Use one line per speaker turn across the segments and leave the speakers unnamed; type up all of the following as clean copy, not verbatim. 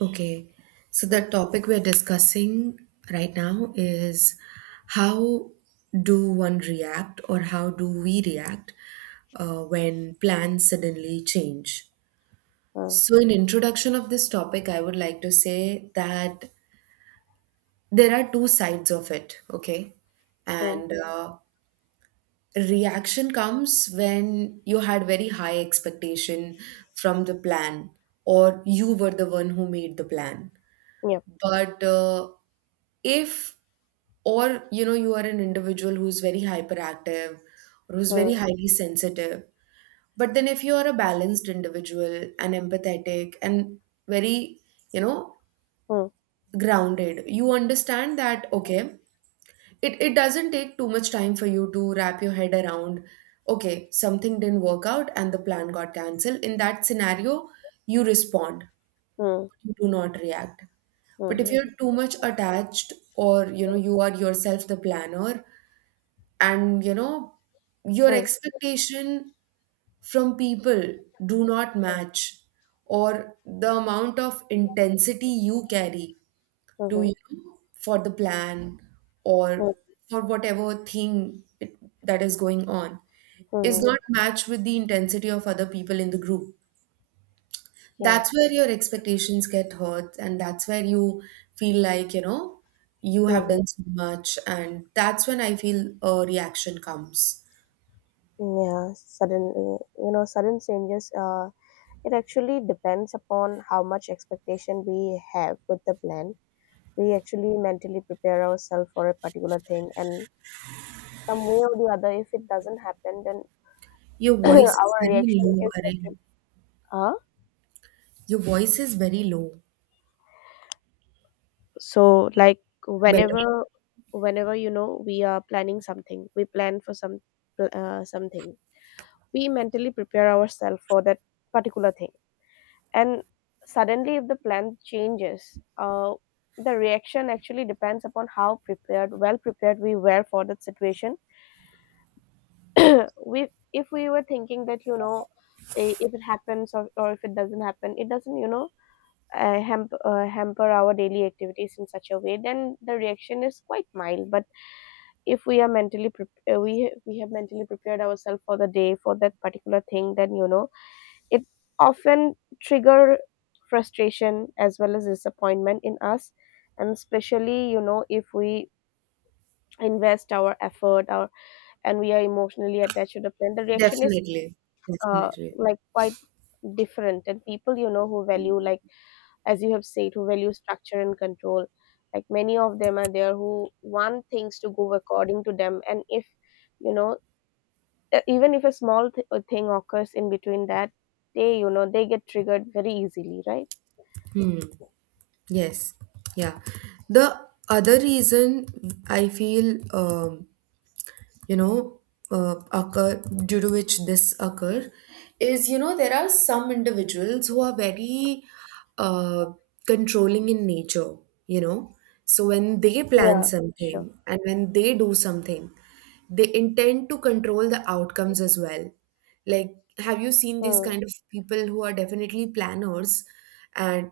Okay, so the
Mm,
topic we're discussing right now is how do one react or how do we react when plans suddenly change?
mm,
So, in introduction of this topic, I would like to say that there are two sides of it, okay?
mm.
And Reaction comes when you had very high expectation from the plan, or you were the one who made the plan.
Yep.
But If, or you know, you are an individual who's very hyperactive or who's
Mm,
very highly sensitive, but then if you are a balanced individual and empathetic and very, you know,
mm,
grounded, you understand that, okay, it doesn't take too much time for you to wrap your head around, okay, something didn't work out and the plan got cancelled. In that scenario, you respond,
mm,
you do not react. But if
mhm,
you're too much attached, or you know, you are yourself the planner, and you know, your
mm,
expectation from people do not match, or the amount of intensity you carry to,
mhm,
you know, for the plan or
mm,
for whatever thing that is going on is
mhm.
not matched with the intensity of other people in the group,
Yeah.
that's where your expectations get hurt, and that's where you feel like, you know, you have
Mhm.
done so much, and that's when I feel a reaction comes.
Yeah. Suddenly, sudden changes. It actually depends upon how much expectation we have with the plan. We actually mentally prepare ourselves for a particular thing, and some way or the other, if it doesn't happen, then
Your voice is
our
very
reaction
low,
is actually.
Arun.
Huh?
Your voice is very low.
So, like,
Better.
whenever whenever you know we are planning something, we plan for some something. We mentally prepare ourselves for that particular thing, and suddenly, if the plan changes, the reaction actually depends upon how prepared, well prepared we were for that situation. we If we were thinking that, you know, if it happens or if it doesn't happen, it doesn't, you know, hamper our daily activities in such a way, then the reaction is quite mild. But if we are mentally prep- we ha- we have mentally prepared ourselves for the day for that particular thing, then, you know, it often trigger frustration as well as disappointment in us. And especially, you know, if we invest our effort, our and we are emotionally attached to the plan, the reaction is
Definitely, definitely.
like, quite different. And people, you know, who value, like, as you have said, who value structure and control, like, many of them are there who want things to go according to them. And if, you know, even if a small thing occurs in between that, they, you know, they get triggered very easily, right?
Hmm. Yes. Yeah. The other reason I feel, you know, occur, due to which this occur, is, you know, there are some individuals who are very, uh, controlling in nature, you know. So when they plan
Yeah, sure.
something and when they do something, they intend to control the outcomes as well. Like, have you seen these
Hmm.
kind of people who are definitely planners, and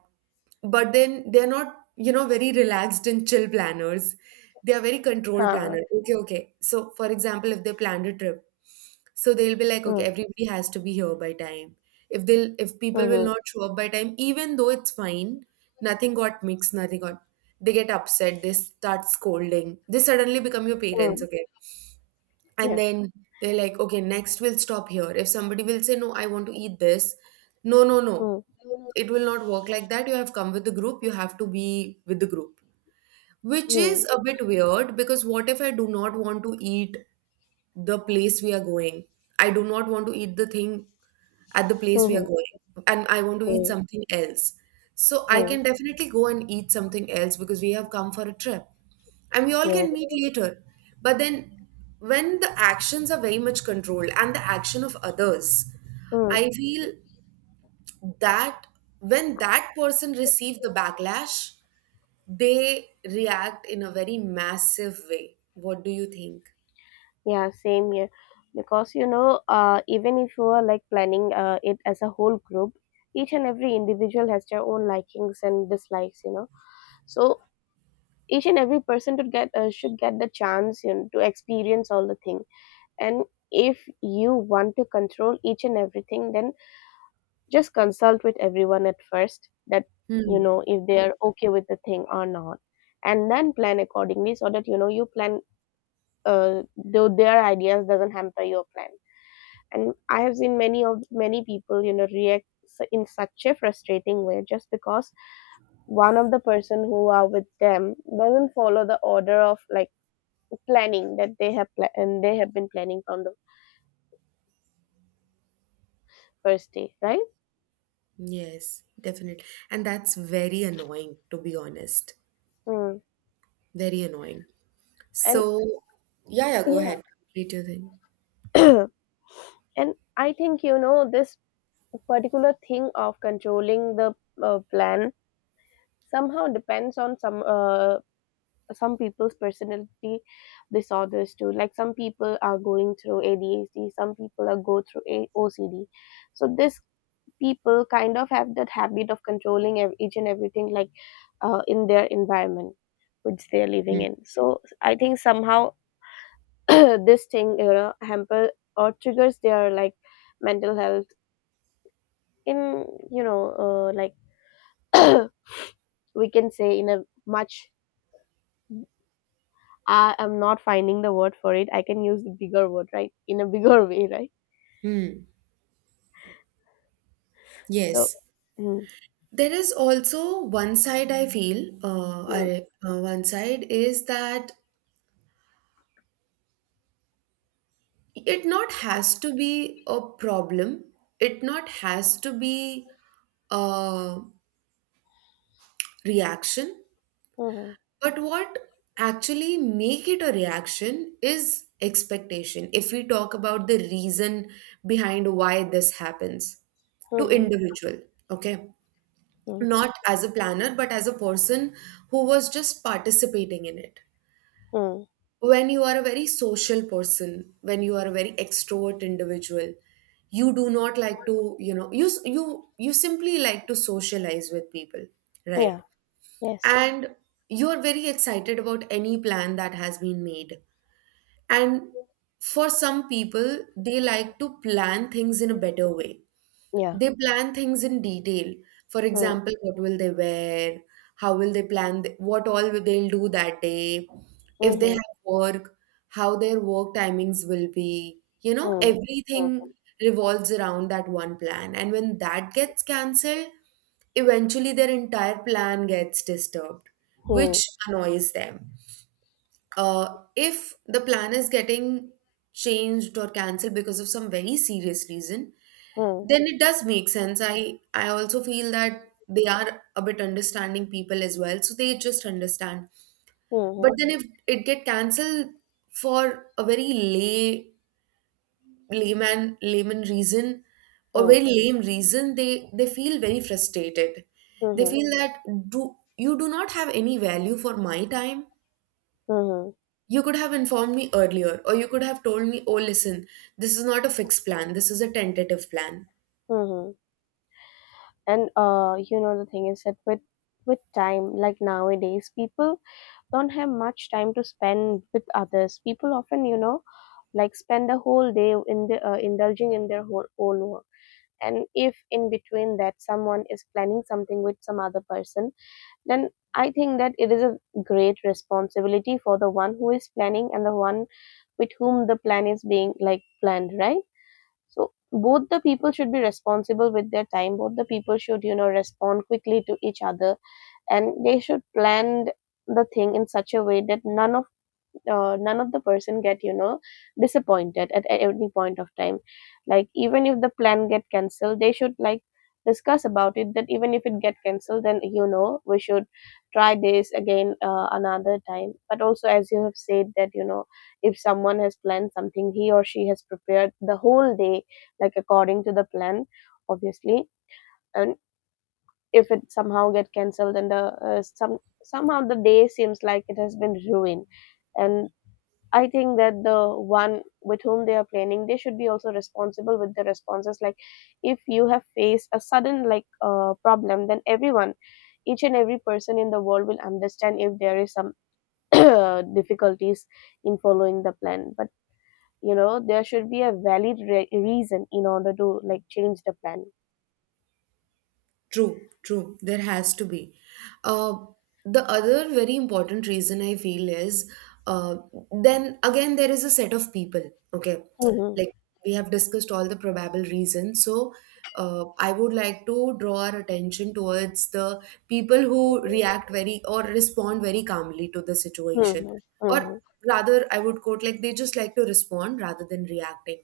but then they're not, you know, very relaxed and chill planners? They are very controlled
Huh.
planner. Okay, okay. So, for example, if they planned a trip, so they'll be like, okay,
Mm.
everybody has to be here by time. If they'll, if
Hmm.
people will
Mm-hmm.
not show up by time, even though it's fine, nothing got mixed, nothing got. They get upset. They start scolding. They suddenly become your
Hmm.
parents.
Mm.
Okay, and
Yes.
then they're like, okay, next we'll stop here. If somebody will say, no, I want to eat this. No, no, no.
Hmm.
It will not work like that. You have come with the group. You have to be with the group. Which is a
Hmm.
bit weird, because what if I do not want to eat the place we are going? I do not want to eat the thing at the place
Hmm.
we are
Hmm.
going, and I want to eat
Mm.
something else. So I
Mm.
can definitely go and eat something else, because we have come for a trip and we all
Yes.
can meet later. But then, when the actions are very much controlled and the action of others,
Hmm.
I feel that when that person receives the backlash, they react in a very massive way. What do you think?
Yeah, same here, because, you know, even if you are, like, planning it as a whole group, each and every individual has their own likings and dislikes, you know. So each and every person to get should get the chance, you know, to experience all the things. And if you want to control each and everything, then just consult with everyone at first that, you
Hmm.
know, if they are okay with the thing or not, and then plan accordingly, so that, you know, you plan though their ideas doesn't hamper your plan. And I have seen many of many people, you know, in such a frustrating way, just because one of the person who are with them doesn't follow the order of, like, planning that they have been planning from the first day, right?
Yes, definitely. And that's very annoying, to be honest.
Mm.
Very annoying.
And
So, yeah, yeah, go
yeah.
ahead. Complete your thing.
And I think, you know, this particular thing of controlling the plan somehow depends on some people's personality disorders too. Like, some people are going through ADHD, some people are go through OCD. So this people kind of have that habit of controlling each and everything, like, in their environment which they are living
Mm.
in. So I think somehow this thing, you know, hamper or triggers their, like, mental health in, you know, like, we can say, in a much, I am not finding the word for it, I can use the bigger word, right, in a bigger way, right?
Hmm.
So
Yes.
mm.
There is also one side I feel,
Mm.
one side is that it not has to be a problem. It not has to be a reaction.
Mhm.
But what actually make it a reaction is expectation. If we talk about the reason behind why this happens to
Mhm.
individual, okay?
Mhm.
Not as a planner, but as a person who was just participating in it.
Mhm.
When you are a very social person, when you are a very extrovert individual, you do not like to, you know, you simply like to socialize with people, right?
Yeah. Yes.
And you're very excited about any plan that has been made. And for some people, they like to plan things in a better way.
Yeah.
They plan things in detail. For
Mm.
example, what will they wear? How will they plan? What all will they'll do that day? If they
Mhm.
have work, how their work timings will be. You know,
Mhm.
everything revolves around that one plan. And when that gets cancelled, eventually, their entire plan gets disturbed,
Mhm.
which annoys them. If the plan is getting changed or cancelled because of some very serious reason,
Mhm.
then it does make sense. I also feel that they are a bit understanding people as well, so they just understand. But
Mhm.
then if it get cancelled for a very layman reason, or
Mhm.
very lame reason, they feel very frustrated. They
Mhm.
feel that, do you do not have any value for my time?
Mhm.
You could have informed me earlier, or you could have told me, oh listen, this is not a fixed plan, this is a tentative plan.
Mhm. And you know, the thing is that with time, like, nowadays people don't have much time to spend with others. People often, you know, like, spend the whole day in the indulging in their whole, own work. And if in between that someone is planning something with some other person, then I think that it is a great responsibility for the one who is planning and the one with whom the plan is being, like, planned, right? So both the people should be responsible with their time. Both the people should, you know, respond quickly to each other, and they should plan the thing in such a way that none of the person get, you know, disappointed at any point of time. Like, even if the plan get cancelled, they should, like, discuss about it, that even if it get cancelled, then, you know, we should try this again another time. But also, as you have said, that, you know, if someone has planned something, he or she has prepared the whole day, like, according to the plan, obviously, and if it somehow get cancelled, then the some, somehow the day seems like it has been ruined. And I think that the one with whom they are planning, they should be also responsible with the responses. Like, if you have faced a sudden, like, problem, then everyone, each and every person in the world will understand if there is some difficulties in following the plan. But, you know, there should be a valid reason in order to, like, change the plan.
True, true. There has to be. Uh, the other very important reason I feel is, uh, then again, there is a set of people. Okay.
Mhm.
Like, we have discussed all the probable reasons. So, I would like to draw our attention towards the people who react very or respond very calmly to the situation.
Mhm.
Or
Mhm.
rather, I would quote, like, they just like to respond rather than reacting.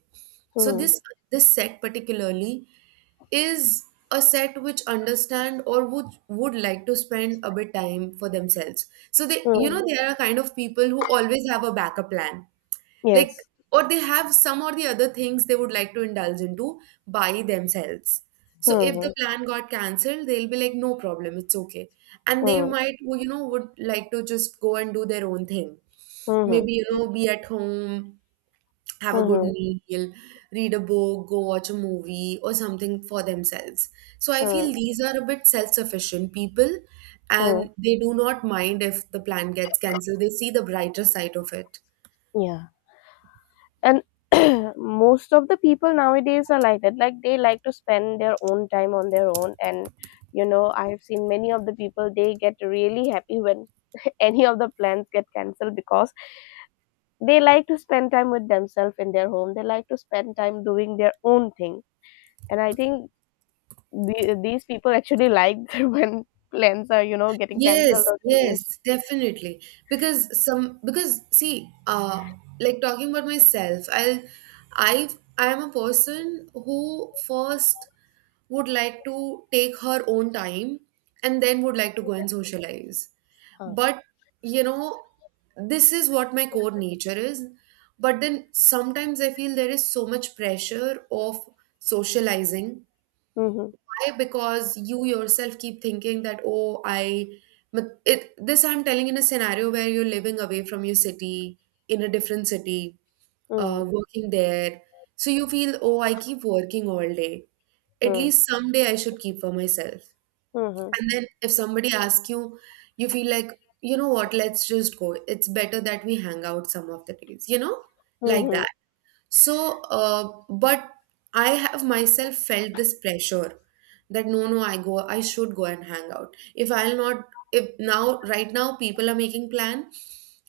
So
Mhm.
this set particularly is a set which understand, or would like to spend a bit time for themselves. So they, you know,
Mhm.
they are a kind of people who always have a backup plan. Like,
Yes.
or they have some or the other things they would like to indulge into by themselves. So if the
Mhm.
plan got cancelled, they'll be like, no problem, it's okay. And they
Mhm.
might, you know, would like to just go and do their own thing.
Mhm.
Maybe, you know, be at home, have a good
Mhm.
meal, read a book, go watch a movie, or something for themselves. So I feel
Mhm.
these are a bit self sufficient people,
Mhm.
and they do not mind if the plan gets cancelled. They see the brighter side of it.
Yeah. And most of the people nowadays are like that. Like, they like to spend their own time on their own, and, you know, I've seen many of the people, they get really happy when any of the plans get cancelled, because they like to spend time with themselves in their home, they like to spend time doing their own thing. And I think these people actually like when plans are, you know, getting cancelled
Yes,
or changed.
yes, definitely. Because some, because see, like talking about myself, I I am a person who first would like to take her own time and then would like to go and socialize.
Huh.
But, you know, this is what my core nature is. But then sometimes I feel there is so much pressure of socializing.
Hmm.
Why? Because you yourself keep thinking that, oh, I, but it this I'm telling in a scenario where you're living away from your city, in a different city,
Hmm.
working there. So you feel, oh, I keep working all day, at
Mm-hmm.
least someday I should keep for myself.
Hmm.
And then if somebody asks you, you feel like, you know what, let's just go. It's better that we hang out some of the days, you know, like
Hmm.
that. So, but I have myself felt this pressure, that no, no, I go, I should go and hang out. If I'll not, if now, right now, people are making plan.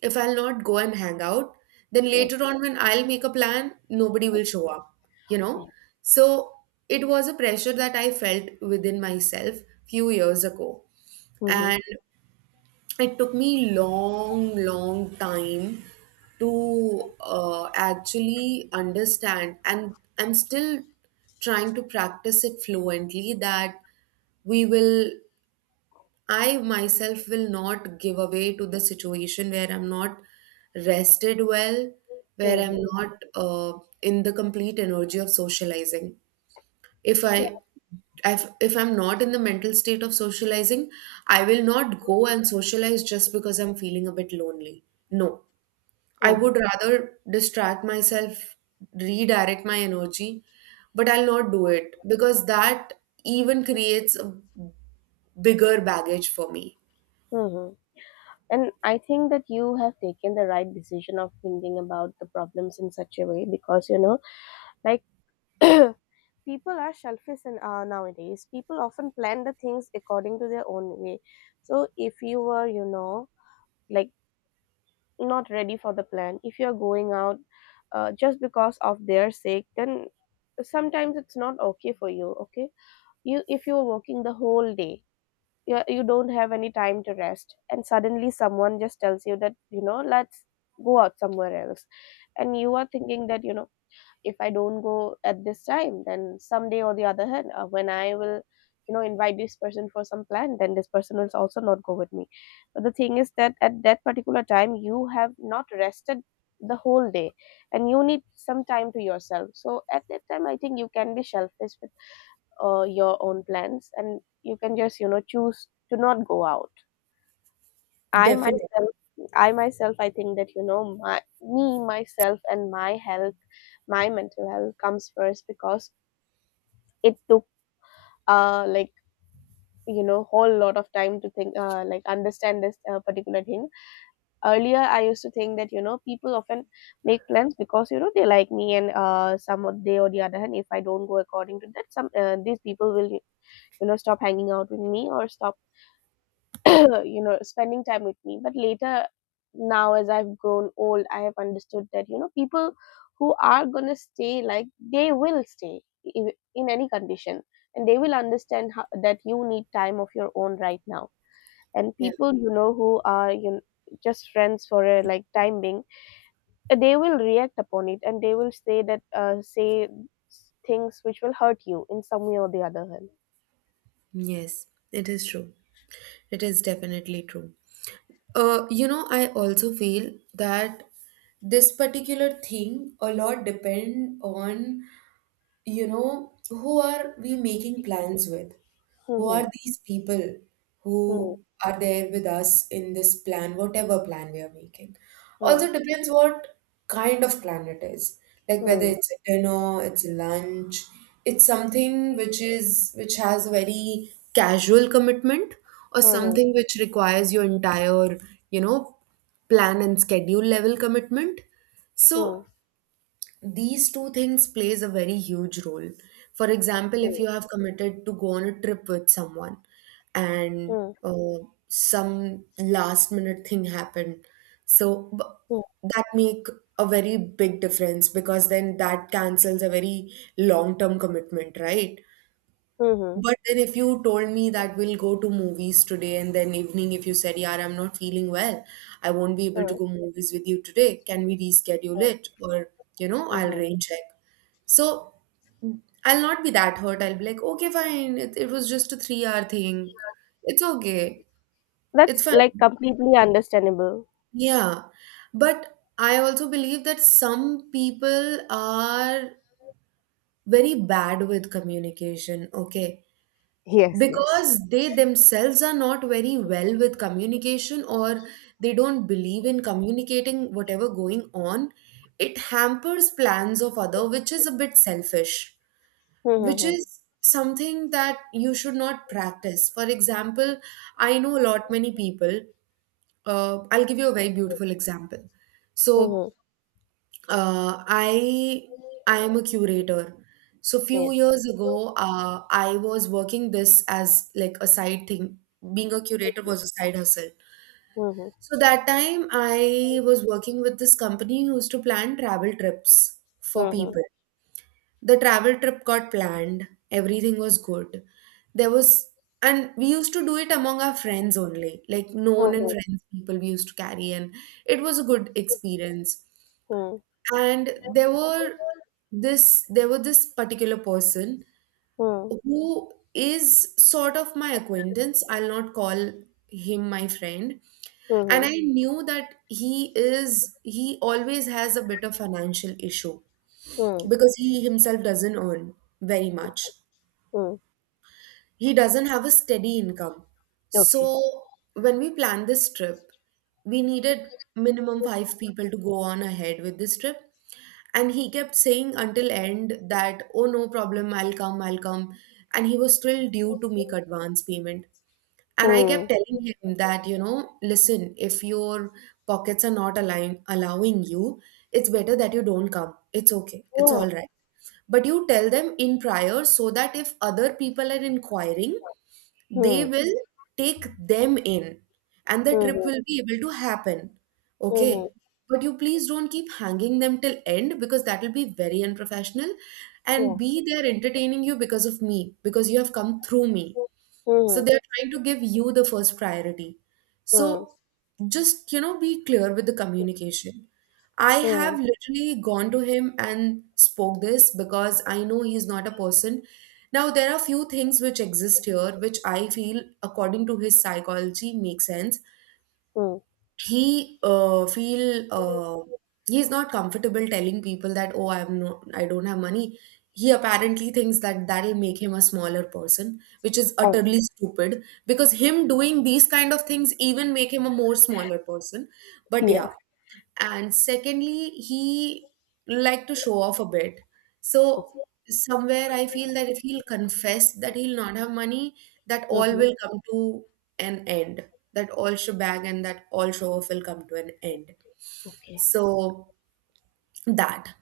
If I'll not go and hang out, then
Yes.
later on when I'll make a plan, nobody will show up, you
Yeah.
know? So it was a pressure that I felt within myself few years ago.
Hmm.
And it took me long long time to actually understand, and I'm still trying to practice it fluently, that we will, I myself will not give away to the situation where I'm not rested well, where I'm
Hmm.
not in the complete energy of socializing. if
Yeah.
i if I'm not in the mental state of socializing, I will not go and socialize just because I'm feeling a bit lonely. No, I
Hmm.
would rather distract myself, redirect my energy. But I'll not do it, because that even creates a bigger baggage for me.
Hmm. And I think that you have taken the right decision of thinking about the problems in such a way, because, you know, like, people are selfish, and, nowadays. People often plan the things according to their own way. So if you were, you know, like, not ready for the plan, if you're going out just because of their sake, then sometimes it's not okay for you, okay? You, if you're working the whole day, you don't have any time to rest, and suddenly someone just tells you that, you know, let's go out somewhere else. And you are thinking that, you know, if I don't go at this time, then someday or the other hand, when I will, you know, invite this person for some plan, then this person will also not go with me. But the thing is that at that particular time, you have not rested the whole day, and you need some time to yourself. So at that time, I think you can be selfish, your own plans, and you can just, you know, choose to not go out. i
Definitely.
myself I myself, I think that, you know, my me, myself and my health, my mental health comes first, because it took like, you know, whole lot of time to think, like, understand this particular thing. Earlier I used to think that, you know, people often make plans because, you know, they like me, and uh, some of they or the other hand, if I don't go according to that, some these people will, you know, stop hanging out with me or stop you know, spending time with me. But later, now as I've grown old, I have understood that, you know, people who are going to stay, like, they will stay in any condition, and they will understand how, that you need time of your own right now. And
Yeah.
people, you know, who are, you know, just friends for, a like, time being, they will react upon it, and they will say that, say things which will hurt you in some way or the other hand.
Yes, it is true. It is definitely true. You know, I also feel that this particular thing a lot depend on, you know, who are we making plans with? Who are
Hmm,
these people
hmm,
who are there with us in this plan, whatever plan we are making?
hmm,
Also depends what kind of plan it is. Like, whether
hmm,
it's a dinner, it's a lunch, it's something which is which has a very casual commitment, or
hmm, hmm,
something which requires your entire, you know, plan and schedule level commitment.
hmm,
So these two things plays a very huge role. For example,
hmm,
if
hmm,
you have committed to go on a trip with someone, and
hmm.
uh, some last minute thing happened, so b-
Mm,
that make a very big difference, because then that cancels a very long term commitment, right?
mhm,
But then if you told me that we'll go to movies today, and then evening if you said, "Yeah, I'm not feeling well. I won't be able to
mm,
go movies with you today. Can we reschedule
mm,
it?" Or, you know, I'll
mhm.
rain check. So I'll not be that hurt. I'll be like, okay, fine. It was just a 3 hour thing. It's okay. It's
That's
fine.
like completely understandable.
Yeah. But I also believe that some people are very bad with communication. Okay.
Yes, yes.
Because they themselves are not very well with communication, or they don't believe in communicating whatever going on. It hampers plans of other, which is a bit selfish, which
Mm-hmm.
is something that you should not practice. For example, I know a lot many people. I'll give you a very beautiful example. so
Mm-hmm.
I am a curator. So few
Yes.
years ago, I was working this as like a side thing. Being a curator was a side hustle.
Mm-hmm.
So that time I was working with this company who used to plan travel trips for
Mm-hmm.
people. The travel trip got planned. Everything was good. There was, and we used to do it among our friends only, like known and
Mm-hmm.
friends people we used to carry, and it was a good experience. And there were this particular person
Mm-hmm.
who is sort of my acquaintance. I'll not call him my friend. And
Mm-hmm.
I knew that he always has a bit of financial issue because he himself doesn't earn very much.
Mm-hmm.
He doesn't have a steady income. So
Okay.
when we planned this trip, we needed minimum 5 people to go on ahead with this trip. And he kept saying until end that, oh, no problem, I'll come, I'll come. And he was still due to make advance payment. And I kept
Mm.
telling him that, you know, listen, if your pockets are not align allowing you, it's better that you don't come. It's okay, it's
Yeah.
all right. But you tell them in prior so that if other people are inquiring, they
Mm.
will take them in and the trip
Mm-hmm.
will be able to happen.
Mm-hmm.
Okay? But you please don't keep hanging them till end, because that will be very unprofessional. And
Yeah.
be there entertaining you because of me, because you have come through me. So
Mm-hmm.
they are trying to give you the first priority.
Mm.
So just, you know, be clear with the communication. I have
Mm.
literally gone to him and spoke this because I know he's not a person. Now, there are few things which exist here, which I feel, according to his psychology, make sense.
Mm.
he uh, feel uh, he's not comfortable telling people that, oh, I don't have money. He apparently thinks that that'll make him a smaller person, which is
Oh.
utterly stupid, because him doing these kind of things even make him a more smaller person. But yeah.
Yes.
And secondly, he like to show off a bit. So
Okay.
somewhere I feel that if he'll confess that he'll not have money, that all
Mm-hmm.
will come to an end. That all shebang and that all show off will come to an end.
Okay.
So that,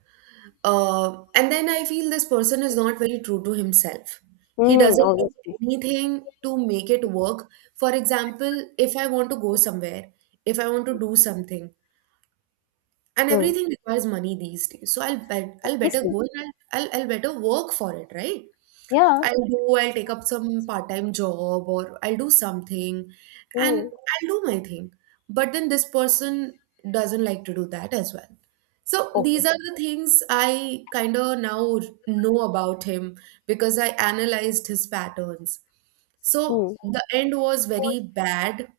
and then I feel this person is not very true to himself. He
Mm-hmm.
doesn't do
Obviously.
anything to make it work. For example, if I want to go somewhere, if I want to do something, and
Mm.
everything requires money these days, so I'll better
Obviously.
go and I'll better work for it, right?
Yeah.
I'll do, I'll take up some part-time job, or I'll do something. And
Mm.
I'll do my thing. But then this person doesn't like to do that as well. So
Okay.
these are the things I kind of now know about him, because I analyzed his patterns. So
Mm.
the end was very bad.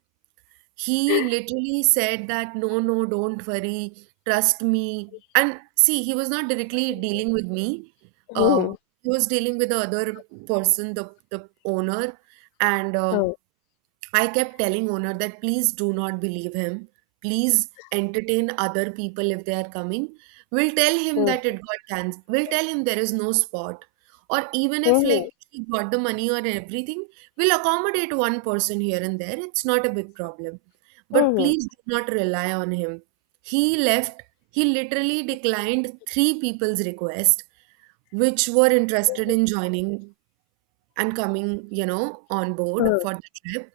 He literally said that, no, no, don't worry, trust me. And see, he was not directly dealing with me. Um,
Mhm.
he was dealing with the other person, the owner. And
Mm.
I kept telling owner that please do not believe him. Please entertain other people if they are coming. We'll tell him
Mm.
that it got cancelled. We'll tell him there is no spot. Or even if like
Mhm.
he got the money or everything, we'll accommodate one person here and there. It's not a big problem. But
Mhm.
please do not rely on him. He left, he literally declined three people's request which were interested in joining and coming, you know, on board
Mm.
for the trip.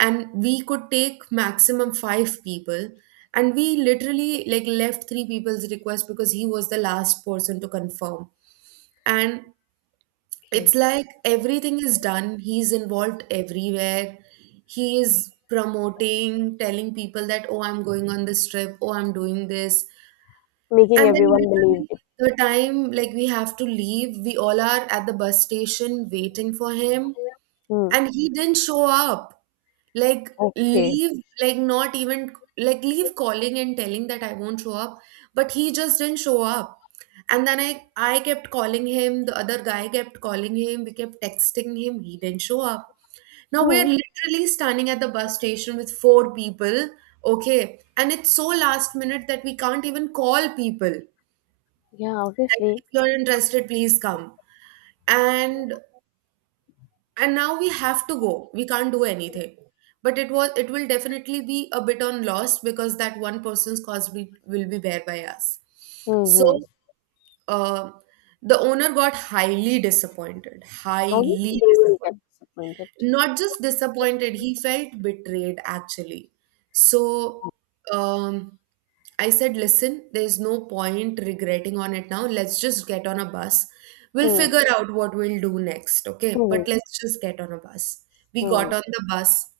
And we could take maximum five people, and we literally like left three people's request because he was the last person to confirm. And it's
Okay.
like everything is done, he's involved everywhere. He is promoting, telling people that, oh, I'm going on this trip, oh, I'm doing this.
Making
And then
everyone believe
literally
it.
the time like we have to leave, we all are at the bus station waiting for him.
Mm.
And he didn't show up. Like
Okay.
leave, like not even like leave calling and telling that I won't show up. But he just didn't show up. And then I kept calling him, the other guy kept calling him, we kept texting him, he didn't show up. Now we
Mm.
are literally standing at the bus station with four people, okay? And it's so last minute that we can't even call people
Yeah,
that
obviously.
if you're interested please come. and and now we have to go, we can't do anything. But it was, it will definitely be a bit on loss, because that one person's cost will be bear by us. So,
Mm-hmm.
uh, the owner got highly disappointed,
Obviously,
highly
they will get
disappointed.
disappointed.
Not just disappointed, he felt betrayed actually. So, um I said, listen, there's no point regretting on it now. Let's just get on a bus. We'll
Mm.
figure out what we'll do next, okay?
Mm.
But let's just get on a bus. We
Mm.
got on the bus,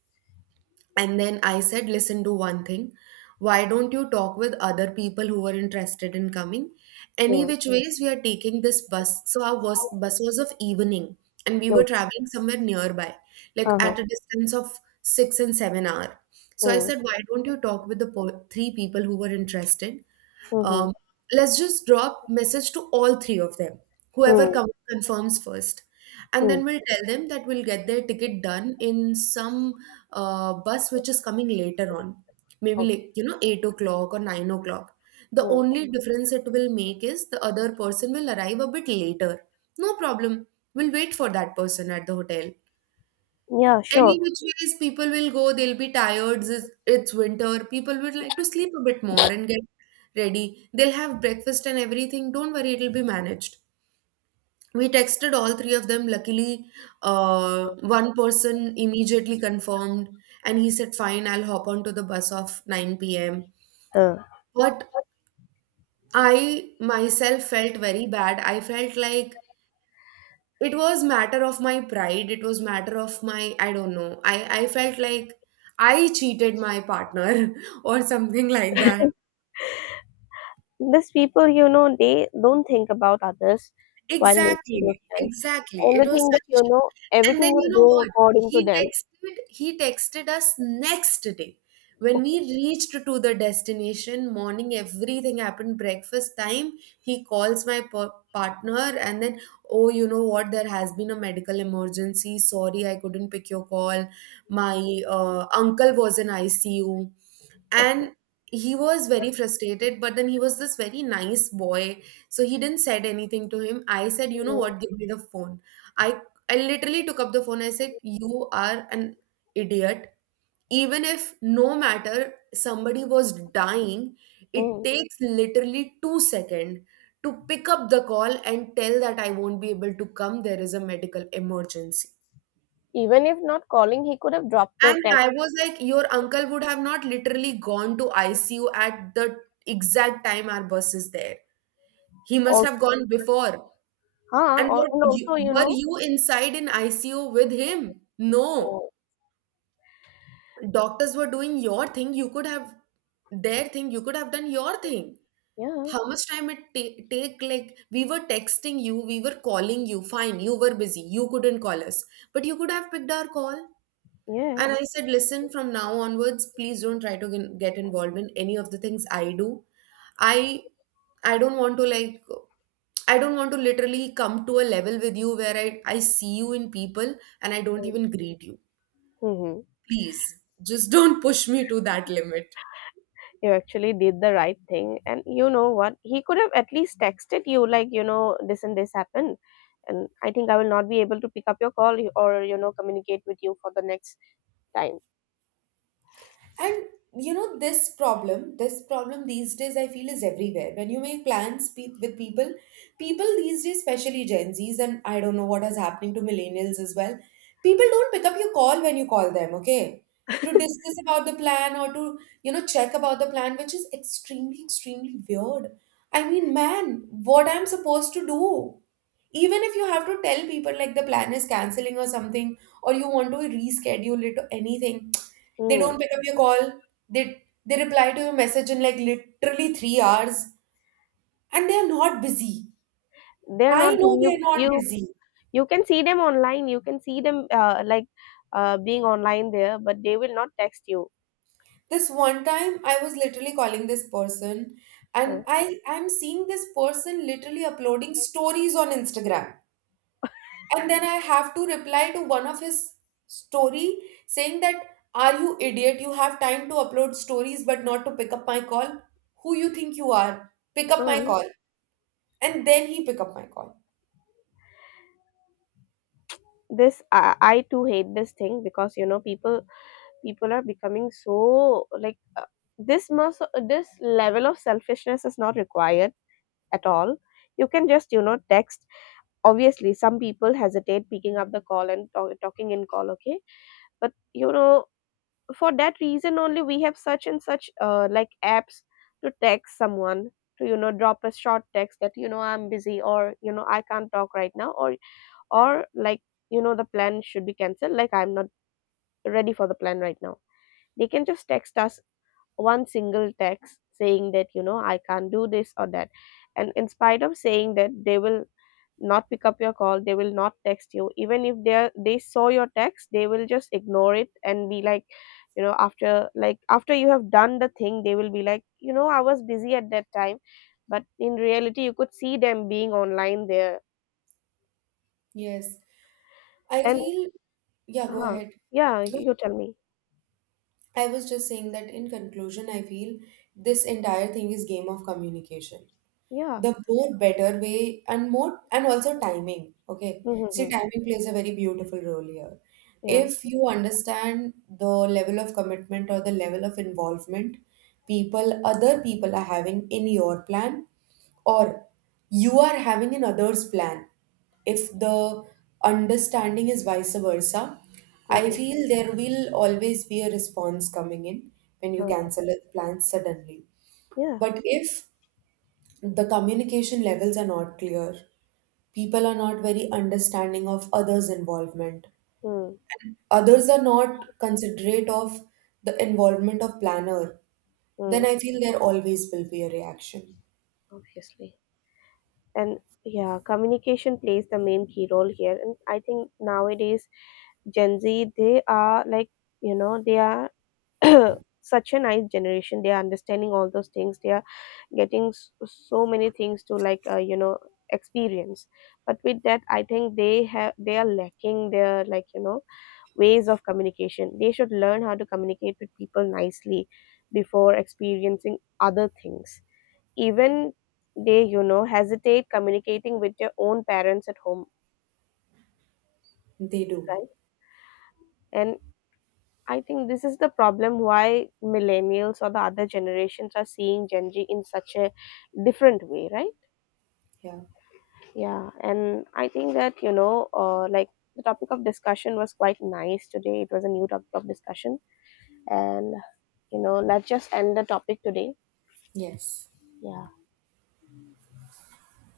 and then I said, listen, do one thing. Why don't you talk with other people who were interested in coming? Any
Mm.
which ways, we are taking this bus. So our bus was of evening, and we were
No.
traveling somewhere nearby, like
Uh-huh.
at a distance of 6 and 7 hour. So I
Mm.
said, why don't you talk with the three people who were interested?
Mm-hmm.
Um, let's just drop message to all three of them, whoever
Mm.
confirms first. And
Mm.
then we'll tell them that we'll get their ticket done in some bus which is coming later on, maybe like, you know, 8 o'clock or 9 o'clock. The
Okay.
only difference it will make is the other person will arrive a bit later. No problem. We'll wait for that person at the hotel.
Yeah,
Any
sure.
which ways people will go, they'll be tired, it's winter. People would like to sleep a bit more and get ready. They'll have breakfast and everything. Don't worry, it'll be managed. We texted all three of them. Luckily, one person immediately confirmed and he said, fine, I'll hop onto the bus of 9 p.m.
Uh,
But I myself felt very bad. I felt like it was matter of my pride, it was matter of my, I don't know, I felt like I cheated my partner or something like that.
These people, you know, they don't think about others while making those
Exactly,
plans.
exactly.
And
It
the
was
thing that,
such a
you know,
shame. And
everything
then you
will
know
go
what?
according to them.
He texted us next day. When
Okay,
we reached to the destination, morning, everything happened, breakfast time, he calls my partner and then, oh, you know what, there has been a medical emergency. Sorry, I couldn't pick your call. My uncle was in ICU.
okay.
And he was very frustrated, but then he was this very nice boy, so he didn't said anything to him. I said, you know
Mm,
what, give me the phone. I i literally took up the phone. I said, you are an idiot. Even if no matter somebody was dying, it
mm.
takes literally 2 seconds to pick up the call and tell that I won't be able to come, there is a medical emergency.
Even if not calling, he could have dropped the
And
text
I was like, your uncle would have not literally gone to ICU at the exact time our bus is there. He must have
also.
gone before.
Huh?
And what
And
you,
also, you
were
know,
you inside in ICU with him? No.
oh,
Doctors were doing your thing. You could have their thing. You could have done your thing.
yeah,
How much time it take? Like we were texting you, we were calling you. Fine, you were busy. You couldn't call us, but you could have picked our call. And I
yes.
said, listen, from now onwards, please don't try to get involved in any of the things I do. I I don't want to like, I don't want to literally come to a level with you where I see you in people and I don't even greet you.
Mm-hmm.
Please, just don't push me to that limit.
You actually did the right thing. And you know what? He could have at least texted you, like, you know, this and this happened. And I think I will not be able to pick up your call or, you know, communicate with you for the next time.
And you know, this problem these days I feel is everywhere. When you make plans with people, people these days, especially Gen Zs, and I don't know what is happening to millennials as well, people don't pick up your call when you call them, okay? To discuss about the plan or to, you know, check about the plan, which is extremely, extremely weird. I mean, man, what I'm supposed to do? Even if you have to tell people like the plan is canceling or something, or you want to reschedule it or anything, they
Mm.
don't pick up your call. They reply to your message in like literally 3 hours, and they are not busy.
They're
I
not the
know they are not busy.
you can see them online. You can see them like, being online there, but they will not text you.
This one time, I was literally calling this person, and I'm seeing this person literally uploading stories on Instagram, and then I have to reply to one of his story saying that, are you idiot? You have time to upload stories, but not to pick up my call. Who you think you are? Pick up my
Uh-huh.
call. And then he pick up my call.
This, I too hate this thing, because, you know, people, people are becoming so, like, this must, this level of selfishness is not required at all. You can just, you know, text. Obviously, some people hesitate picking up the call and talk, talking in call. Okay, but you know, for that reason only we have such and such like, apps to text someone, to, you know, drop a short text that, you know, I'm busy, or, you know, I can't talk right now, or, like, you know, the plan should be cancelled, like, I'm not ready for the plan right now. They can just text us one single text saying that, you know, I can't do this or that. And in spite of saying that, they will not pick up your call, they will not text you, even if they are, they saw your text, they will just ignore it and be like, you know, after, like, after you have done the thing, they will be like, you know, I was busy at that time. But in reality, you could see them being online there.
Yes. I
And
feel, yeah, go
huh,
ahead.
yeah,
Go.
you tell me.
I was just saying that in conclusion, I feel this entire thing is game of communication.
Yeah.
The more better way and more, and also timing. Okay, see,
Mm-hmm.
timing plays a very beautiful role here.
Yeah.
If you understand the level of commitment or the level of involvement people other people are having in your plan, or you are having in others plan, if the understanding is vice versa, I
Mm-hmm.
feel there will always be a response coming in when you
Huh.
cancel a plan suddenly.
Yeah.
But if the communication levels are not clear, people are not very understanding of others' involvement,
Mm,
others are not considerate of the involvement of planner, then
mm,
I feel there always will be a reaction.
obviously. And yeah, communication plays the main key role here. And I think nowadays Gen Z, they are, like, you know, they are such a nice generation. They are understanding all those things. They are getting s- so many things to, like, you know, experience. But with that, I think they have, they are lacking their, like, you know, ways of communication. They should learn how to communicate with people nicely before experiencing other things. Even they, you know, hesitate communicating with their own parents at home,
They do.
right? And I think this is the problem why millennials or the other generations are seeing Gen Z in such a different way, right?
Yeah.
Yeah. And I think that, you know, like, the topic of discussion was quite nice today. It was a new topic of discussion. And, you know, let's just end the topic today.
Yes.
Yeah.